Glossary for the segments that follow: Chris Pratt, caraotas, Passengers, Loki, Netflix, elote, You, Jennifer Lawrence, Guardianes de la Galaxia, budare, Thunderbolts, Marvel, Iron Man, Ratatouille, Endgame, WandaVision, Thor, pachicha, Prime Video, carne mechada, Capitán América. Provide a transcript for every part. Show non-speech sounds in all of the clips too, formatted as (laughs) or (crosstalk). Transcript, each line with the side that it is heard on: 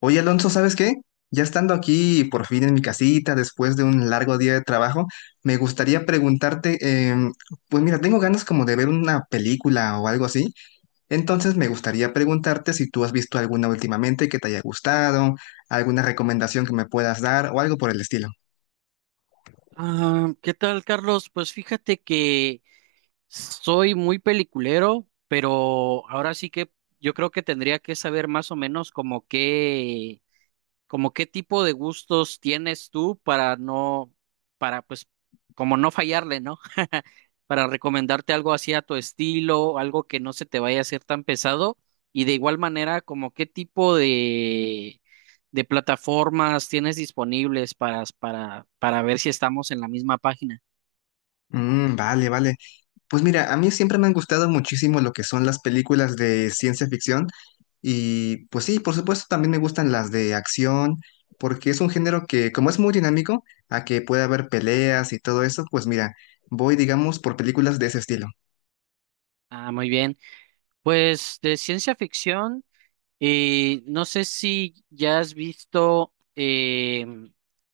left: Oye, Alonso, ¿sabes qué? Ya estando aquí por fin en mi casita, después de un largo día de trabajo, me gustaría preguntarte, em, pues mira, tengo ganas como de ver una película o algo así, entonces me gustaría preguntarte si tú has visto alguna últimamente que te haya gustado, alguna recomendación que me puedas dar o algo por el estilo.
right: Ah, ¿qué tal, Carlos? Pues fíjate que soy muy peliculero, pero ahora sí que yo creo que tendría que saber más o menos como qué tipo de gustos tienes tú para no, para pues, como no fallarle, ¿no? (laughs) Para recomendarte algo así a tu estilo, algo que no se te vaya a hacer tan pesado. Y de igual manera, como qué tipo de plataformas tienes disponibles para ver si estamos en la misma página.
left: Mm, vale, vale. Pues mira, a mí siempre me han gustado muchísimo lo que son las películas de ciencia ficción y pues sí, por supuesto también me gustan las de acción porque es un género que como es muy dinámico, a que puede haber peleas y todo eso, pues mira, voy digamos por películas de ese estilo.
right: Ah, muy bien. Pues de ciencia ficción. Y no sé si ya has visto,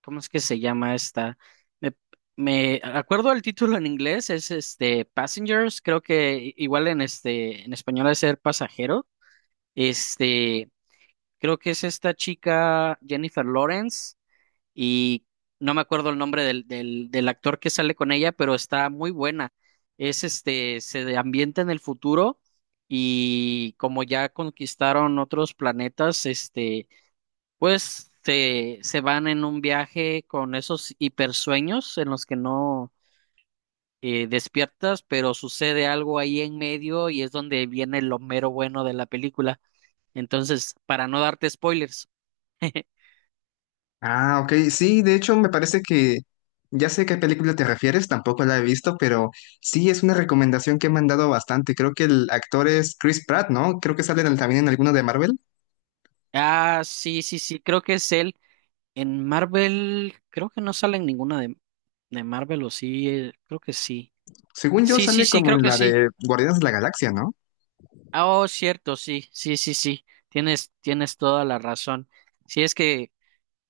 right: ¿cómo es que se llama esta? Me, me acuerdo el título en inglés, es este Passengers, creo que igual en este, en español es ser pasajero. Este, creo que es esta chica Jennifer Lawrence y no me acuerdo el nombre del actor que sale con ella, pero está muy buena. Es este, ambienta en el futuro y como ya conquistaron otros planetas, este, pues se van en un viaje con esos hipersueños en los que no despiertas, pero sucede algo ahí en medio y es donde viene lo mero bueno de la película. Entonces, para no darte spoilers. (laughs)
left: Ah, ok, sí, de hecho me parece que ya sé a qué película te refieres, tampoco la he visto, pero sí es una recomendación que me han dado bastante. Creo que el actor es Chris Pratt, ¿no? Creo que sale también en alguno de Marvel.
right: Ah, sí, sí, sí, creo que es él. En Marvel, creo que no sale en ninguna de Marvel, o sí, creo que sí.
left: Según yo,
right: Sí, sí,
left: sale
right: sí,
left: como
right: creo
left: en
right: que
left: la
right: sí.
left: de Guardianes de la Galaxia, ¿no?
right: Ah, oh, cierto, sí, sí, sí, sí. Tienes toda la razón. Sí, es que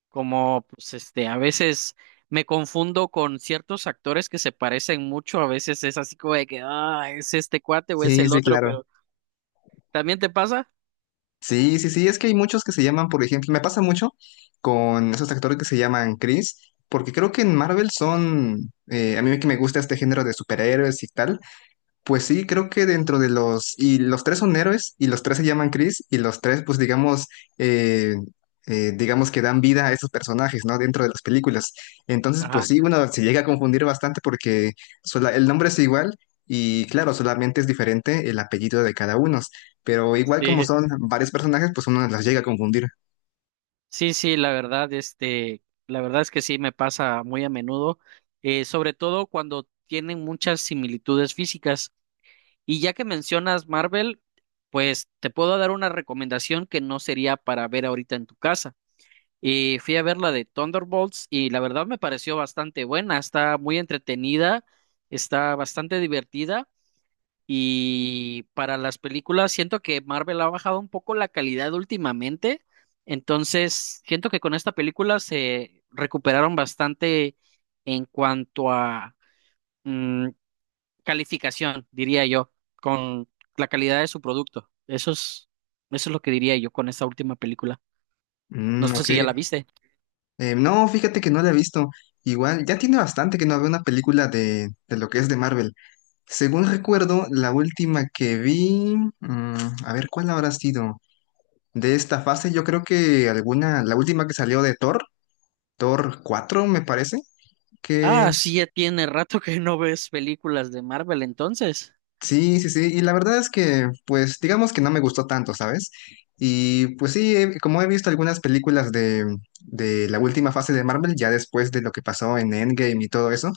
right: como, pues, este, a veces me confundo con ciertos actores que se parecen mucho, a veces es así como de que, ah, es este cuate o es
left: Sí,
right: el
left: sí,
right: otro,
left: claro.
right: pero ¿también te pasa?
left: Sí, sí, sí, es que hay muchos que se llaman, por ejemplo, me pasa mucho con esos actores que se llaman Chris, porque creo que en Marvel son, a mí que me gusta este género de superhéroes y tal, pues sí, creo que dentro de los... Y los tres son héroes y los tres se llaman Chris y los tres, pues digamos, eh, digamos que dan vida a esos personajes, ¿no? Dentro de las películas. Entonces, pues
right: Ajá,
left: sí, uno se llega a confundir bastante porque el nombre es igual y claro, solamente es diferente el apellido de cada uno. Pero igual como
right: sí.
left: son varios personajes, pues uno las llega a confundir.
right: Sí, sí, la verdad, este, la verdad es que sí me pasa muy a menudo, sobre todo cuando tienen muchas similitudes físicas. Y ya que mencionas Marvel, pues te puedo dar una recomendación que no sería para ver ahorita en tu casa. Y fui a ver la de Thunderbolts y la verdad me pareció bastante buena, está muy entretenida, está bastante divertida y para las películas, siento que Marvel ha bajado un poco la calidad últimamente. Entonces, siento que con esta película se recuperaron bastante en cuanto a mm, calificación, diría yo, con la calidad de su producto. Eso es lo que diría yo con esta última película. No
left: Mm,
right: sé
left: ok.
right: si ya la viste.
left: No, fíjate que no la he visto. Igual, ya tiene bastante que no veo una película de lo que es de Marvel. Según recuerdo, la última que vi, mm, a ver, ¿cuál habrá sido? De esta fase, yo creo que alguna, la última que salió de Thor, Thor 4, me parece, que
right: Ah, sí, ya tiene rato que no ves películas de Marvel, entonces.
left: sí, sí, sí, y la verdad es que, pues, digamos que no me gustó tanto, ¿sabes? Y pues sí, como he visto algunas películas de la última fase de Marvel, ya después de lo que pasó en Endgame y todo eso,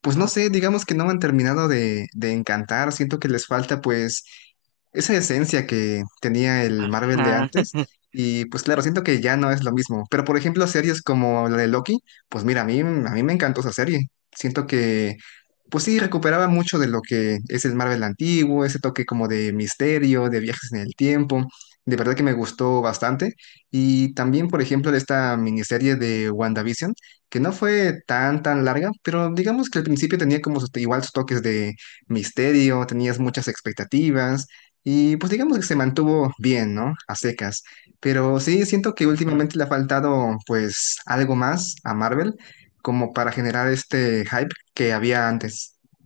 left: pues no
right: Ajá.
left: sé, digamos que no me han terminado de encantar, siento que les falta pues esa esencia que tenía el Marvel de
right: Ajá.
left: antes y pues claro, siento que ya no es lo mismo, pero por ejemplo series como la de Loki, pues mira, a mí me encantó esa serie, siento que pues sí, recuperaba mucho de lo que es el Marvel antiguo, ese toque como de misterio, de viajes en el tiempo. De verdad que me gustó bastante. Y también, por ejemplo, de esta miniserie de WandaVision que no fue tan, tan larga, pero digamos que al principio tenía como igual sus toques de misterio, tenías muchas expectativas y pues digamos que se mantuvo bien, ¿no? A secas. Pero sí, siento que últimamente
right: (laughs)
left: le ha faltado pues algo más a Marvel como para generar este hype que había antes. (laughs)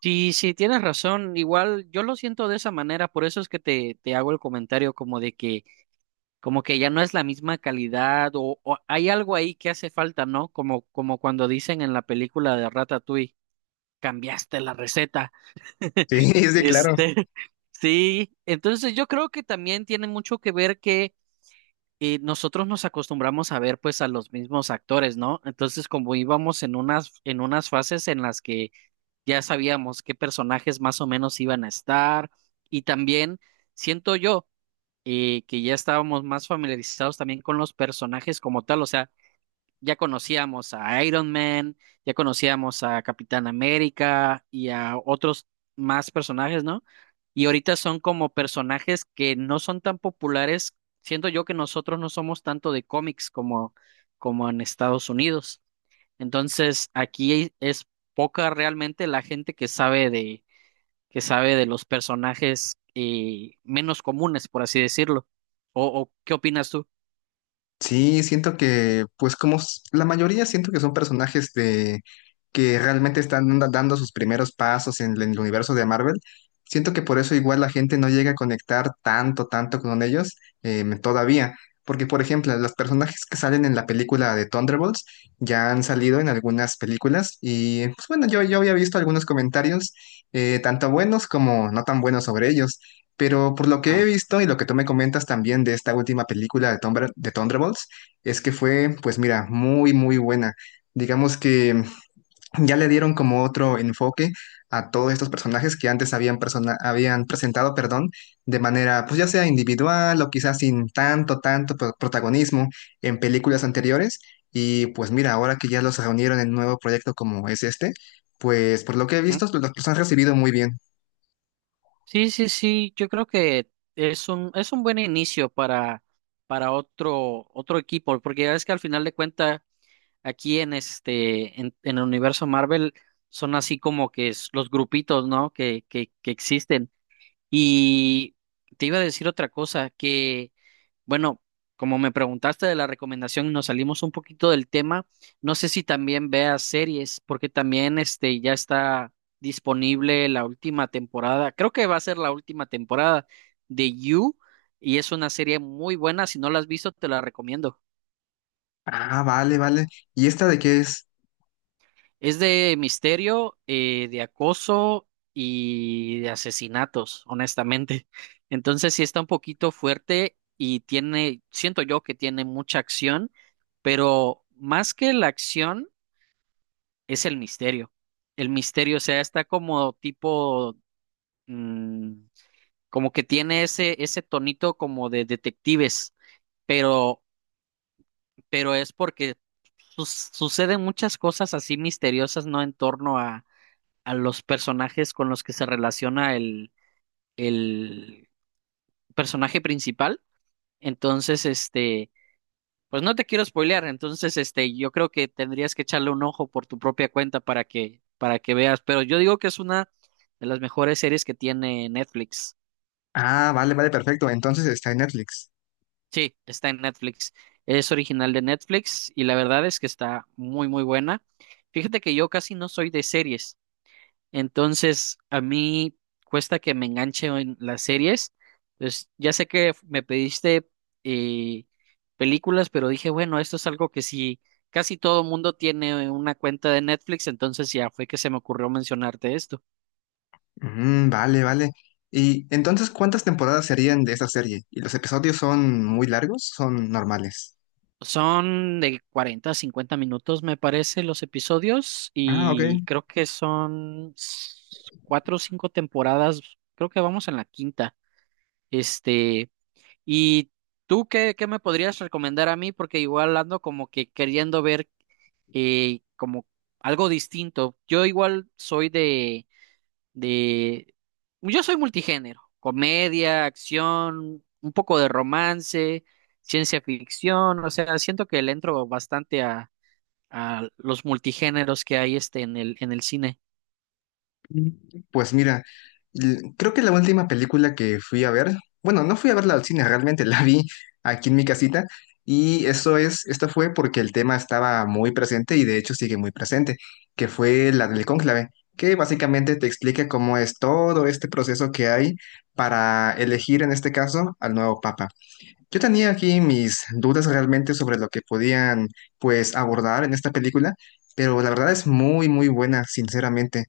right: Sí, sí, tienes razón. Igual yo lo siento de esa manera, por eso es que te hago el comentario como de que, como que ya no es la misma calidad o hay algo ahí que hace falta, ¿no? Como, como cuando dicen en la película de Ratatouille, cambiaste la receta.
left: Sí,
right: (laughs)
left: sí, claro.
right: Este, sí, entonces yo creo que también tiene mucho que ver que nosotros nos acostumbramos a ver pues a los mismos actores, ¿no? Entonces como íbamos en unas fases en las que ya sabíamos qué personajes más o menos iban a estar y también siento yo que ya estábamos más familiarizados también con los personajes como tal, o sea, ya conocíamos a Iron Man, ya conocíamos a Capitán América y a otros más personajes, ¿no? Y ahorita son como personajes que no son tan populares, siento yo que nosotros no somos tanto de cómics como, como en Estados Unidos. Entonces, aquí es poca realmente la gente que sabe de los personajes menos comunes, por así decirlo. O qué opinas tú?
left: Sí, siento que, pues como la mayoría, siento que son personajes de que realmente están dando sus primeros pasos en el universo de Marvel. Siento que por eso igual la gente no llega a conectar tanto, tanto con ellos todavía. Porque, por ejemplo, los personajes que salen en la película de Thunderbolts ya han salido en algunas películas y, pues bueno, yo había visto algunos comentarios, tanto buenos como no tan buenos sobre ellos. Pero por lo que he
right: Ajá.
left: visto y lo que tú me comentas también de esta última película de Thunderbolts, es que fue, pues mira, muy, muy buena. Digamos que ya le dieron como otro enfoque a todos estos personajes que antes habían presentado, perdón, de manera, pues ya sea individual o quizás sin tanto, tanto protagonismo en películas anteriores. Y pues mira, ahora que ya los reunieron en un nuevo proyecto como es este, pues por lo que he
right: Ujú.
left: visto, los han recibido muy bien.
right: Sí, sí, sí, yo creo que es un buen inicio para otro, otro equipo, porque ya ves que al final de cuenta aquí en este, en el universo Marvel, son así como que es los grupitos, ¿no? Que existen. Y te iba a decir otra cosa, que bueno, como me preguntaste de la recomendación y nos salimos un poquito del tema, no sé si también veas series, porque también este ya está disponible la última temporada. Creo que va a ser la última temporada de You y es una serie muy buena. Si no la has visto, te la recomiendo.
left: Ah, vale, vale. ¿Y esta de qué es?
right: Es de misterio, de acoso y de asesinatos, honestamente. (laughs) Entonces sí está un poquito fuerte y tiene, siento yo que tiene mucha acción, pero más que la acción es el misterio. El misterio, o sea, está como tipo, mm, como que tiene ese, ese tonito como de detectives, pero, pero es porque suceden muchas cosas así misteriosas, ¿no? En torno a los personajes con los que se relaciona el personaje principal. Entonces, este, pues no te quiero spoilear, entonces, este, yo creo que tendrías que echarle un ojo por tu propia cuenta para que veas, pero yo digo que es una de las mejores series que tiene Netflix.
left: Ah, vale, vale, perfecto. Entonces está en Netflix.
right: Sí, está en Netflix. Es original de Netflix y la verdad es que está muy, muy buena. Fíjate que yo casi no soy de series. Entonces, a mí cuesta que me enganche en las series. Pues ya sé que me pediste eh, películas, pero dije, bueno, esto es algo que si casi todo mundo tiene una cuenta de Netflix, entonces ya fue que se me ocurrió mencionarte esto.
left: Mm, vale, vale. Y entonces, ¿cuántas temporadas serían de esta serie? ¿Y los episodios son muy largos? ¿Son normales?
right: Son de 40, a 50 minutos, me parece, los episodios,
left: Ah, ok.
right: y creo que son cuatro o cinco temporadas. Creo que vamos en la quinta. Este. ¿Y tú qué, qué me podrías recomendar a mí? Porque igual ando como que queriendo ver como algo distinto. Yo igual soy de, yo soy multigénero, comedia, acción, un poco de romance, ciencia ficción, o sea, siento que le entro bastante a los multigéneros que hay este en el cine.
left: Pues mira, creo que la última película que fui a ver, bueno, no fui a verla al cine, realmente (laughs) la vi aquí en mi casita y eso es, esto fue porque el tema estaba muy presente y de hecho sigue muy presente, que fue la del cónclave, que básicamente te explica cómo es todo este proceso que hay para elegir en este caso al nuevo papa. Yo tenía aquí mis dudas realmente sobre lo que podían, pues, abordar en esta película, pero la verdad es muy, muy buena, sinceramente.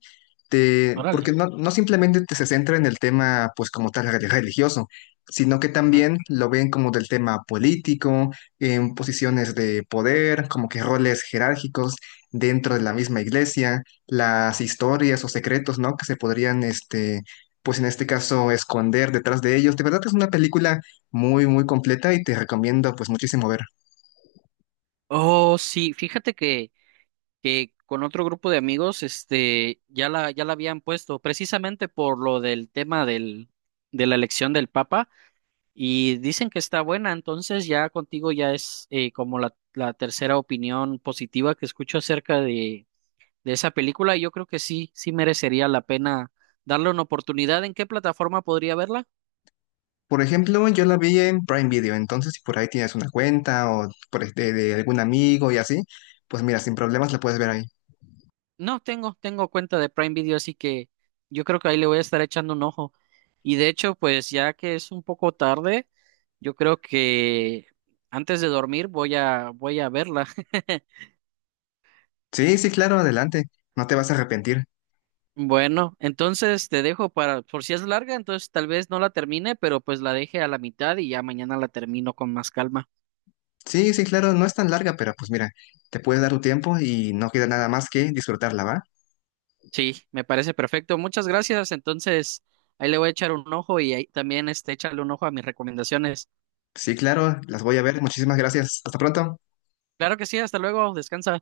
left: Porque
right: Órale.
left: no, no simplemente te se centra en el tema, pues, como tal religioso, sino que también lo ven como del tema político, en posiciones de poder, como que roles jerárquicos dentro de la misma iglesia, las historias o secretos, ¿no? Que se podrían, pues en este caso, esconder detrás de ellos. De verdad es una película muy, muy completa y te recomiendo pues muchísimo ver.
right: Oh, sí, fíjate que con otro grupo de amigos, este, ya la, ya la habían puesto, precisamente por lo del tema del, de la elección del Papa, y dicen que está buena, entonces ya contigo ya es como la tercera opinión positiva que escucho acerca de esa película, y yo creo que sí, sí merecería la pena darle una oportunidad. ¿En qué plataforma podría verla?
left: Por ejemplo, yo la vi en Prime Video, entonces si por ahí tienes una cuenta o de algún amigo y así, pues mira, sin problemas la puedes ver ahí.
right: No, tengo, tengo cuenta de Prime Video, así que yo creo que ahí le voy a estar echando un ojo. Y de hecho, pues ya que es un poco tarde, yo creo que antes de dormir voy voy a verla. (laughs)
left: Sí, sí, claro, adelante, no te vas a arrepentir.
right: Bueno, entonces te dejo para, por si es larga, entonces tal vez no la termine, pero pues la deje a la mitad y ya mañana la termino con más calma.
left: Sí, sí, claro, no es tan larga, pero pues mira, te puedes dar tu tiempo y no queda nada más que disfrutarla, ¿va?
right: Sí, me parece perfecto. Muchas gracias. Entonces, ahí le voy a echar un ojo y ahí también este, échale un ojo a mis recomendaciones.
left: Sí, claro, las voy a ver, muchísimas gracias. Hasta pronto.
right: Claro que sí, hasta luego, descansa.